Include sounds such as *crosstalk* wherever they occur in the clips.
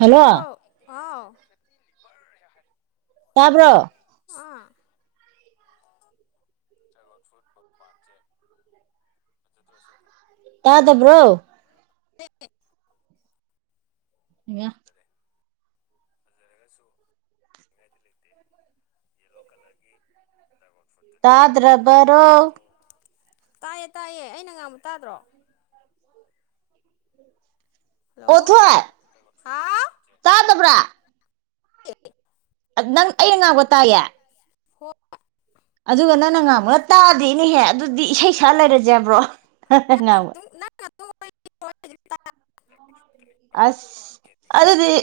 hello ꯇꯥꯕ꯭ꯔꯣ ꯍꯥꯎ *unintelligible* ꯇꯥꯕ꯭ꯔꯣ *unintelligible* ꯑꯥ dragon fruit ꯃꯄꯥꯟꯁꯦ ꯐꯖꯗ꯭ꯔꯣ ꯁꯤꯝꯗꯤ ꯇꯥꯗꯕ꯭ꯔꯣ *unintelligible* *unintelligible* ꯔꯦ ꯐꯖꯔꯒꯁꯨ *unintelligible* ꯂꯩꯇꯦ ꯌꯦꯂꯣ ꯀꯂꯔꯒꯤ ꯗ꯭ꯔꯥꯒꯣꯟ ꯐ꯭ꯔꯨꯠ ꯇꯥꯗ꯭ꯔꯕꯔꯣ ꯇꯥꯏꯌꯦ ꯇꯥꯏꯌꯦ ꯑꯩꯅ ꯉꯥꯡꯕ ꯇꯥꯗ꯭ꯔꯣ ꯍꯜꯂꯣ ꯑꯣ ꯊꯣꯏ ꯍꯥꯎ ꯇꯥꯗꯕ꯭ꯔꯥ ꯅꯪ ꯑꯩꯅ ꯉꯥꯡꯕ ꯇꯥꯏꯌꯦ ꯍꯣꯏ ꯑꯗꯨꯒ ꯅꯪꯅ ꯉꯥꯡꯕꯅ ꯇꯥꯗ‌ꯦꯅꯦꯍꯦ ꯑꯗꯨꯗꯤ ꯏꯁꯩ ꯁꯛꯑ ꯂꯩꯔꯖꯦ ꯍꯥꯏꯕ꯭ꯔꯣ *unintelligible* *inaudible* *inaudible* ꯑꯁ ꯑꯗꯨꯗꯤ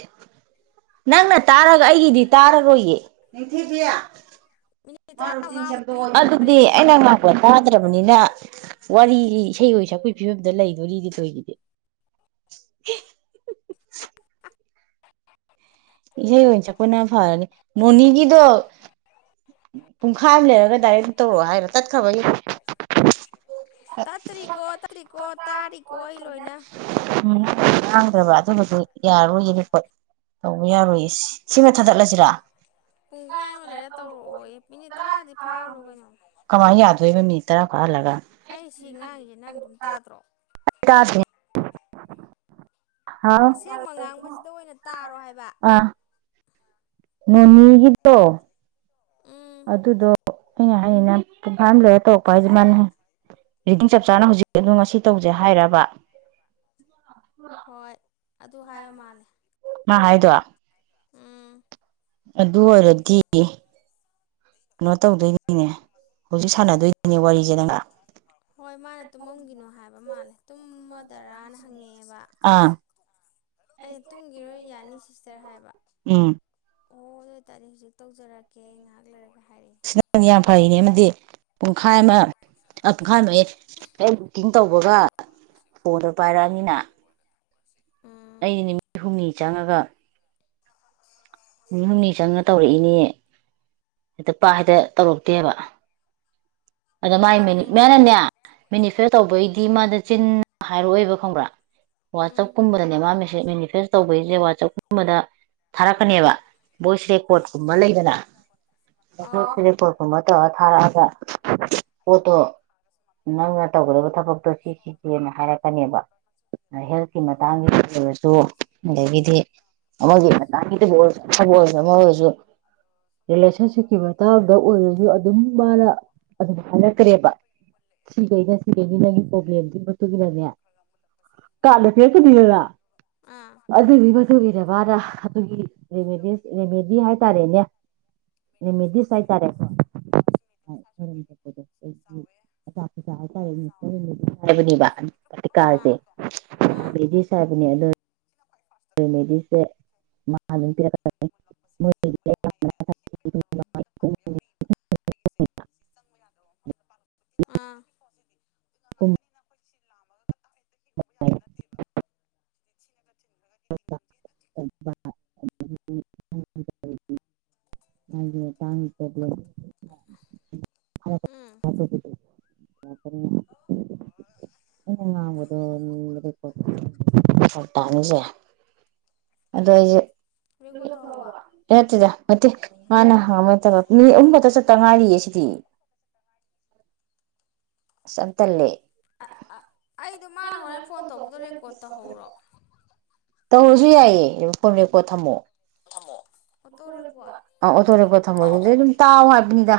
ꯅꯪꯅ ꯇꯥꯔꯒ ꯑꯩꯒꯤꯗꯤ ꯇꯥꯔꯔꯣꯏꯌ‌ꯦ ꯅꯤꯡꯊꯤꯕꯤ ꯃꯤꯅꯤꯠ ꯇꯔꯥꯃꯉꯥꯃꯨꯛ *unintelligible* ꯂꯤꯔꯣ ꯑꯗꯨꯗꯤ ꯑꯩꯅ ꯉꯥꯛꯄ ꯇꯥꯗ꯭ꯔꯕꯅꯤꯅ ꯋꯥꯔꯤꯖꯤ ꯏꯁꯩ ꯑꯣꯏ ꯁꯛꯄꯩ ꯐꯤꯕꯝꯗ ꯂꯩꯗꯣꯔꯤꯅ‌ꯦ ꯇꯧꯏꯖꯤꯗꯤ ꯏꯁꯩ ꯑꯣꯏꯅ ꯁꯛꯄꯅ ꯐꯔꯅꯤ ꯃꯣꯅꯤꯒꯤꯗꯣ ꯄꯨꯡꯈꯥꯏ ꯑ ꯂꯩꯔꯒ ꯗꯥꯏꯔꯦꯛ ꯇꯧꯔꯛꯑꯣ ꯍꯥꯏꯔ‌ꯣ ꯇꯠꯈ꯭ꯔꯕꯩ *unintelligible* ꯇꯠꯇ꯭ꯔꯤꯀꯣ ꯇꯠ *inaudible* ꯀ‌ꯣ ꯇꯥꯔꯤꯀꯣ ꯑꯩ ꯂꯣꯏꯅ ꯎꯝ ꯃꯥꯡꯗ꯭ꯔꯕ *unintelligible* ꯌꯥꯔꯣꯏꯌꯦ ꯔꯤꯀꯣꯠ ꯇꯧꯕ ꯌꯥꯔꯣꯏꯌꯦ ꯁ ꯁꯤꯃ ꯊꯥꯗꯠꯂꯁꯤꯔꯥ ꯄꯨꯡꯈꯥꯏ ꯑꯝ ꯂꯩꯔ ꯇꯧꯔꯛꯑꯣꯌ‌ꯦ ꯃꯤꯅꯤꯠ ꯇꯔꯥꯗꯤ ꯐꯥꯍꯜꯂꯨ ꯀꯩꯅꯣ ꯀꯃꯥꯏꯟ ꯌꯥꯗꯣꯏꯕ ꯃꯤꯅꯤ ꯇꯔꯥ ꯐꯍꯜꯂꯒ ꯑꯩ ꯁꯤ ꯉꯥꯡꯉꯤꯁꯦ ꯅꯪ ꯑꯗꯨꯝ ꯇꯥꯗ꯭ꯔꯣ ꯇꯥꯗ‌ꯦ ꯍꯥꯎ ꯑꯁꯦꯡꯕ ꯉꯥꯡꯕꯖꯤꯗ ꯑꯣꯏꯅ ꯇꯥꯔꯣ ꯍꯥꯏꯕ ꯑꯥ ꯅꯣꯅꯤꯒꯤꯗꯣ *unintelligible* ꯎꯝ ꯑꯗꯨꯗꯣ ꯑꯩꯅ ꯍꯥꯏꯖꯤꯅ ꯄꯨꯡꯈꯥꯏ ꯑꯝ ꯂꯩꯔ ꯇꯧꯔꯛꯄ ꯍꯥꯏꯖ‌ꯦ ꯑꯦ ꯃꯥꯅ ꯔꯤꯗꯤꯡ ꯆꯞ ꯆꯥꯅ ꯍꯧꯖꯤꯛ ꯑꯗꯨꯝ ꯉꯁꯤ ꯇꯧꯁꯦ ꯍꯥꯏꯔꯕ ꯍꯣꯏ ꯑꯗꯨ ꯍꯥꯏꯕ ꯃꯥꯜꯂꯦ ꯃꯥ ꯍꯥꯏꯗ‌ꯣ ꯎꯝ ꯑꯗꯨ ꯑꯣꯏꯔꯗꯤ ꯑꯩꯅ ꯇꯧꯗꯣꯏꯅꯤꯅꯦ ꯍꯧꯖꯤꯛ ꯍꯥꯏꯗꯤ ꯁꯥꯟꯅꯗꯣꯏꯅꯤꯅꯦ ꯋꯥꯔꯤꯁꯦ ꯅꯪꯒ *unintelligible* ꯍꯣꯏ ꯃꯥꯅ ꯇꯨꯝꯃꯝꯒꯤꯅꯣ ꯍꯥꯏꯕ ꯃꯥꯜꯂꯦ ꯇꯨꯝꯃ ꯗꯔꯥꯅ ꯍꯪꯉ‌ꯦꯕ ꯑꯥ ꯑꯩ ꯇꯨꯝꯒꯤꯔꯣꯏ ꯌꯥꯅꯤ ꯁꯤꯁꯇꯔ ꯍꯥꯏꯕ ꯎꯝ ꯑꯣ ꯑꯗꯨ ꯑꯣꯏꯇꯥꯔꯗꯤ ꯍꯧꯖꯤꯛ ꯇꯧꯖꯔꯛꯀꯦ ꯉꯥꯍꯥꯛ ꯂꯩꯔꯒ ꯍꯥꯏꯔꯑꯦ ꯅꯪ ꯌꯥꯝ ꯐꯩꯅꯦ ꯑꯃꯗꯤ ꯄꯨꯡꯈꯥꯏ ꯑꯃ ꯄꯨꯡꯈꯥꯏꯝꯌ‌ꯦ *unintelligible* ꯇꯧꯕꯒ ꯐꯣꯟꯗ‌ꯣ ꯄꯥꯏꯔꯛꯑꯝꯅꯤꯅ ꯎꯝ ꯑꯩꯗꯤ ꯅꯨꯃꯤꯠ ꯍꯨꯝꯅꯤ ꯆꯪꯉꯒ ꯃꯤ ꯍꯨꯝꯅꯤ ꯆꯪꯉ ꯇꯧꯔꯛꯏꯅꯦ ꯍꯦꯛꯇꯥ ꯄꯥꯛ ꯍꯦꯛꯇꯥ ꯇꯧꯔꯛꯇꯦꯕ ꯑꯗ ꯃꯥꯥꯏ ꯄꯔꯦꯡ ꯃꯅꯅꯦ ꯃꯦꯅꯤꯐꯦ ꯇꯧꯕꯩꯗꯤ ꯃꯥꯗ ꯆꯤꯟ ꯍꯥꯏꯔꯛꯑꯣꯏꯕ ꯈꯪꯕ꯭ꯔꯥ ꯎꯝ ꯋꯥꯆꯞꯀꯨꯝꯕꯗꯅꯦ ꯃꯥ ꯃꯦꯁꯦ ꯃꯦꯅꯤꯐꯦꯁ ꯇꯧꯕꯩꯁꯦ ꯋꯥꯆꯞꯀꯨꯝꯕꯗ ꯊꯥꯔꯛꯀꯅꯦꯕ ꯚꯣꯏꯁ ꯔꯦꯀꯣꯔꯠ ꯀꯨꯝꯕ ꯂꯩꯗꯅ ꯑꯣ *unintelligible* *unintelligible* ꯀꯣꯨꯝꯕ ꯇꯧꯔꯥ ꯊꯥꯔꯛꯑꯒ ꯄꯣꯠ ꯇꯣ ꯅꯪꯅ ꯇꯧꯒꯗꯕ ꯊꯕꯛꯇꯣ ꯁꯤ ꯁꯤꯁꯦꯅ ꯍꯥꯏꯔꯛꯀꯅꯦꯕ ꯍꯦꯜꯠꯀꯤ ꯃꯇꯥꯡꯒꯤ ꯑꯣꯏꯔꯁꯨ ꯑꯗꯒꯤꯗꯤ ꯑꯃꯗꯤ *unintelligible* *unintelligible* *unintelligible* ꯑꯣꯏ ꯑꯃ ꯑꯣꯏꯁꯨ ꯔꯤꯂꯦꯁꯟꯁꯤꯞꯀꯤ ꯃꯇꯥꯡꯗ ꯑꯣꯏꯔꯁꯨ ꯑꯗꯨꯝ ꯃꯥꯅ ꯑꯗꯨꯝ ꯍꯥꯏꯔꯛꯇ꯭ꯔꯦꯕ ꯁꯤꯈꯩꯅ ꯁꯤꯈꯩꯅꯤ ꯅꯪꯒꯤ ꯄ꯭ꯔꯣꯕ꯭ꯂꯦꯝꯗꯨꯒꯤ ꯃꯇꯨꯡ ꯏꯟꯅꯅꯦ ꯀꯥꯟꯗ *unintelligible* *unintelligible* ꯑꯥ ꯑꯗꯨꯗꯤ ꯃꯇꯨꯡꯏꯟꯅꯥ ꯃꯅꯥ ꯑꯗꯨꯒꯤ ꯔꯦꯃꯦꯗꯤꯁ ꯔꯦꯃꯦꯗꯤ ꯍꯥꯏꯇꯥꯔꯦꯅꯦ ꯔꯦꯃꯦꯗꯤꯁ ꯍꯥꯏꯇꯥꯔꯦꯀꯣ ꯌꯥꯎꯁꯤ *unintelligible* *unintelligible* *unintelligible* *unintelligible* *unintelligible* ꯍꯥꯏꯇꯥꯔꯦ ꯍꯥꯏꯕꯅꯦꯕ *unintelligible* ꯑꯥ *unintelligible* ꯑꯥ ꯔꯦꯃꯦꯗꯤ ꯁꯥꯕꯅꯦ ꯑꯗꯣ ꯔꯦꯃꯦꯗꯤꯁꯦ ꯃꯨꯜꯂꯛꯄꯁꯦ ꯌꯥꯝ ꯌꯦꯡꯕ ꯃꯣꯏꯒꯤꯗꯤ ꯅꯨꯡꯉꯥꯏꯌꯦ ꯑꯗ *unintelligible* ꯌꯥꯗꯕ *unintelligible* ꯌꯥꯑꯣꯔꯤꯌꯦꯕꯥ ꯑꯩꯒꯤꯁꯦ *unintelligible* ꯎ ꯁꯤ ꯂꯥꯝꯃꯒ ꯀ ꯇꯥꯛ ꯍꯦꯛꯇꯥ ꯍꯦꯛ ꯎꯝ ꯅꯠꯇꯦꯕ ꯁꯤꯅꯒ ꯆꯤꯟꯕꯒꯥ *unintelligible* *unintelligible* *unintelligible* *unintelligible* *unintelligible* *unintelligible* *unintelligible* ꯎꯝ ꯍꯥꯏꯔꯛꯄꯗꯨꯗꯤ ꯑꯩꯅ ꯉꯥꯡꯕꯗꯣ *unintelligible* ꯑꯗ ꯑꯩꯁꯦ ꯔꯦꯀꯣꯔꯠ ꯇꯧꯍꯧꯋꯣ *unintelligible* ꯅꯠꯇꯦꯗ ꯅꯠꯇꯦ ꯃꯥꯅ ꯑꯥꯍꯟꯕ ꯇꯧꯔꯛꯄꯅꯦ ꯃꯤꯅꯤꯠ ꯑꯅꯤ ꯈꯛꯇ ꯆꯠꯇ ꯉꯥꯏꯔꯤꯌꯦ ꯁꯤꯗꯤ *unintelligible* ꯑꯁ ꯌꯥꯝ ꯇꯟꯂꯦ ꯑꯩꯗꯣ ꯃꯥꯅ ꯍꯣꯔꯦꯟ ꯐꯣꯟ ꯇꯧꯕꯗꯣ ꯔꯦꯀꯣꯔꯠ ꯇꯧꯍꯧꯔꯣ ꯇꯧꯔꯁꯨ ꯌꯥꯏꯌꯦ ꯐꯣꯟ ꯔꯦꯀꯣꯔ꯭ꯗ ꯊꯝꯃꯣ ꯑꯣꯇꯣ ꯔꯦꯀꯣꯔꯠ ꯑꯣꯇꯣ ꯔꯦꯀꯣꯠ ꯊꯝꯃꯣ ꯍꯧꯖꯤꯛꯇꯩ ꯑꯗꯨꯝ ꯇꯥꯎ ꯍꯥꯏꯕꯅꯤꯗ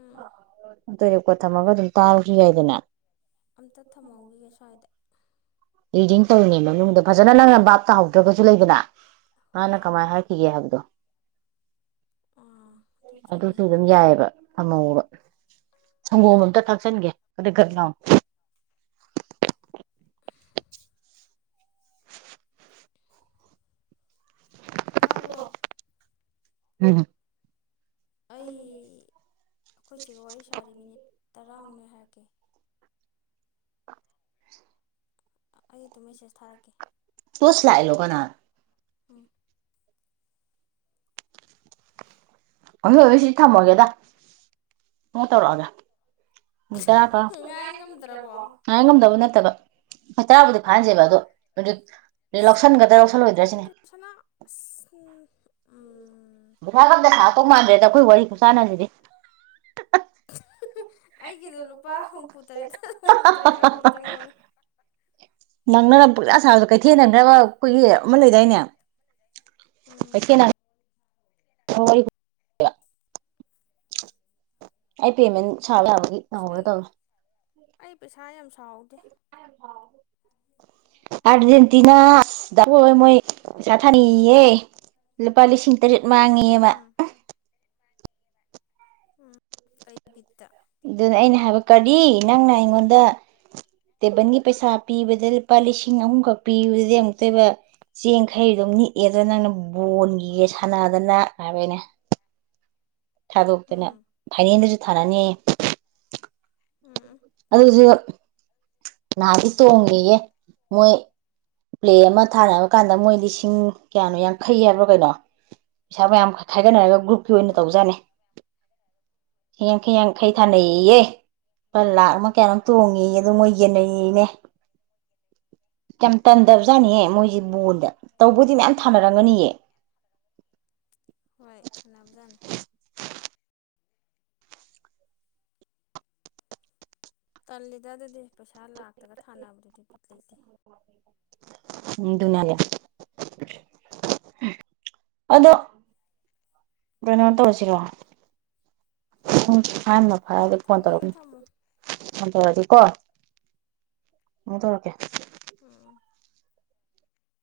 ꯎꯝ ꯑꯥꯎꯇꯣ ꯔꯦꯀꯣꯠ ꯊꯝꯃꯒ ꯑꯗꯨꯝ ꯇꯥꯕꯁꯨ ꯌꯥꯏꯗꯅ ꯑꯝꯇ ꯊꯝꯍꯧꯈꯤꯒ ꯁ꯭ꯋꯥꯏꯗ ꯔꯤꯗꯤꯡ ꯇꯧꯔꯤꯅꯦ ꯃꯅꯨꯡꯗ ꯐꯖꯅ ꯅꯪꯅ ꯕꯥꯥꯞ ꯇꯥꯍꯧꯗ꯭ꯔꯒꯁꯨ ꯂꯩꯗꯅ ꯍꯣꯏ ꯃꯥꯅ ꯍꯣꯏ ꯀꯃꯥꯏꯅ ꯍꯥꯏꯈꯤꯒꯦ ꯍꯥꯏꯕꯗꯣ ꯑꯥ ꯑꯗꯨ ꯆꯨꯝꯃꯤ ꯑꯗꯨꯁꯨ ꯑꯗꯨꯝ ꯌꯥꯏꯑꯕ ꯊꯝꯍꯧꯕ ꯁꯪꯒꯣꯝ ꯑꯝꯇ ꯊꯥꯛꯆꯟꯒꯦ ꯑꯝꯇꯥ꫰ꯒꯠ ꯂꯥꯎꯅ ꯇꯥꯕ꯭ꯔꯣ ꯍꯝ ꯑꯩꯈꯣꯏꯁꯤꯒ ꯋꯥꯔꯤ ꯁꯥꯔꯤ ꯃꯤꯅꯤꯠ ꯇꯔꯥꯃꯨꯛ ꯂꯩꯔꯥ ꯍꯥꯏꯔꯛꯀꯦ ꯑ ꯑꯩ ꯗꯨꯝ ꯃꯦꯁꯦꯁ ꯊꯥꯔꯛꯀꯦ *unintelligible* ꯀꯅꯥꯅꯣ ꯎꯝ ꯍꯣꯏ ꯍꯣꯏ ꯁꯤ ꯊꯝꯃꯒꯦꯗ ꯃꯨꯛ ꯇꯧꯔꯛꯑꯒꯦ *unintelligible* ꯉꯥꯏ ꯉꯝꯗ꯭ꯔꯕꯣ ꯉꯥꯏ ꯉꯝꯗꯕ ꯅꯠꯇꯕ ꯍꯞꯇꯕꯨꯗꯤ ꯐꯗ꯭ꯔꯤꯕ ꯑꯗꯣ ꯅꯨꯃꯤꯠ ꯑꯁ ꯂꯧꯁꯟꯒꯗ꯭ꯔꯥ ꯂꯧꯁꯜꯂꯣꯏꯗ꯭ꯔꯥ ꯁꯤꯅꯤ ꯀꯔꯤꯅꯣ ꯁꯅꯥ ꯑꯁ ꯑꯥ ꯄꯩꯁꯥꯒ ꯑꯝꯇ ꯁꯥꯛꯇꯧ ꯃꯥꯟꯗ꯭ꯔꯦꯗ ꯑꯩꯈꯣꯏ ꯋꯥꯔꯤ ꯈꯨꯁꯥꯟꯅꯁꯤꯗꯤ ꯑꯩꯒꯤꯗꯣ ꯂꯨꯄꯥ ꯍꯨꯝꯐꯨꯇꯔꯦꯠꯇ ꯍꯨꯝꯐꯨꯇꯔꯦꯠꯂ ꯀꯩꯅꯣꯝ ꯆꯪꯍꯧꯔꯦ ꯅꯪꯅꯅ ꯄꯨꯔꯥ ꯁꯥꯕꯗꯣ ꯀꯩꯊꯦꯟ ꯅꯪꯅꯕ ꯈꯣꯏꯒꯤ ꯑꯃ ꯂꯩꯗꯥꯢꯅꯦ *unintelligible* ꯎꯝ ꯀꯩꯊꯦꯟ ꯅꯪ ꯑꯩ ꯄꯦꯃꯦꯟ ꯁꯥꯕ ꯌꯥꯕꯒꯤ ꯑꯁ ꯑꯩ *unintelligible* ꯑꯩ ꯄꯩꯁꯥ ꯌꯥꯝ ꯁꯥꯍꯧꯗꯦ ꯑꯔꯖꯦꯟꯇꯤꯅꯥ *unintelligible* ꯃꯣꯢ ꯄꯩꯁꯥ ꯊꯅꯩꯌꯦꯌꯦ ꯂꯨꯄꯥ ꯂꯤꯁꯤꯡ ꯇꯔꯦꯠ ꯃꯥꯡꯉꯦꯌꯦ ꯃꯥ ꯎꯝ ꯎꯞ ꯀꯩ ꯕꯤꯠꯇ ꯑꯗꯨꯅ ꯑꯩꯅ ꯍꯥꯏꯕ ꯀꯔꯤ ꯅꯪꯅ ꯑꯩꯉꯣꯟꯗ ꯇꯦꯕꯟꯒꯤ ꯄꯩꯁꯥ ꯄꯤꯕꯗ ꯂꯨꯄꯥ ꯂꯤꯁꯤꯡ ꯑꯍꯨꯝꯈꯛ ꯄꯤꯕꯗꯨꯗꯤ ꯑꯃꯨꯛꯇꯣꯢꯕ ꯆꯦꯡꯈꯩ ꯒꯨꯝ ꯅꯤꯛꯑꯦ ꯑꯗ ꯅꯪꯅ ꯕꯣꯟꯒꯤꯒ ꯁꯥꯟꯅꯗꯅ ꯍꯥꯏꯕ ꯑꯩꯅ ꯊꯥꯗꯣꯛꯇꯅ ꯎꯝ ꯐꯥꯏꯅꯦꯜꯗꯁꯨ ꯊꯥꯅꯅꯤꯌꯦ ꯎꯝ *unintelligible* ꯃꯣꯏ ꯄ꯭ꯂꯦ ꯑꯃ ꯊꯥꯔꯛ ꯑꯀꯥꯟꯗ ꯃꯣꯏ ꯂꯤꯁꯤꯡ ꯀꯌꯥꯅꯣ ꯌꯥꯡꯈꯩ ꯍꯥꯏꯕ꯭ꯔꯣ ꯀꯩꯅꯣ ꯄꯩꯁꯥ ꯃꯌꯥꯝ ꯈꯥꯏꯒꯠꯅꯔꯒ ꯒ꯭ꯔꯨꯞꯀꯤ ꯑꯣꯏꯅ ꯎꯝ ꯇꯧꯖꯥꯠꯅꯤ ꯌꯥꯡꯈꯩ ꯌꯥꯡꯈꯩ ꯎꯝ ꯊꯥꯅꯩꯌꯦꯌꯦ ꯄ ꯂꯥꯛ ꯑꯃ ꯀꯌꯥꯅꯣꯝ ꯇꯣꯡꯉꯤꯌꯦ ꯎꯝ ꯑꯗꯣ ꯃꯣꯏ ꯌꯦꯟꯅꯩꯌꯦꯅꯦ ꯌꯥꯝ ꯇꯟꯗꯕꯖꯥꯠꯅꯤꯍꯦ ꯃꯣꯏꯁꯤ ꯕꯣꯟꯗ ꯇꯧꯕꯨꯗꯤ ꯃꯌꯥꯝ ꯊꯥꯅꯔꯝꯒꯅꯤꯌꯦ ꯍꯣꯏ ꯊꯅꯕꯖꯥꯅꯤ ꯇꯜꯂꯤꯗ ꯗꯨꯗꯤ ꯄꯩꯁꯥ ꯂꯥꯛꯇꯒ ꯊꯥꯅꯕꯗꯨꯗꯤ ꯕꯤꯠ ꯂꯩꯇꯦ ꯎꯝ ꯗꯨꯅꯅꯦ *unintelligible* ꯑꯗꯣ ꯀꯩꯅꯣ ꯇꯧꯔꯁꯤꯔꯣ ꯊꯝꯒꯦꯒ ꯊꯝꯃꯣ *unintelligible* *inaudible* ꯎꯝ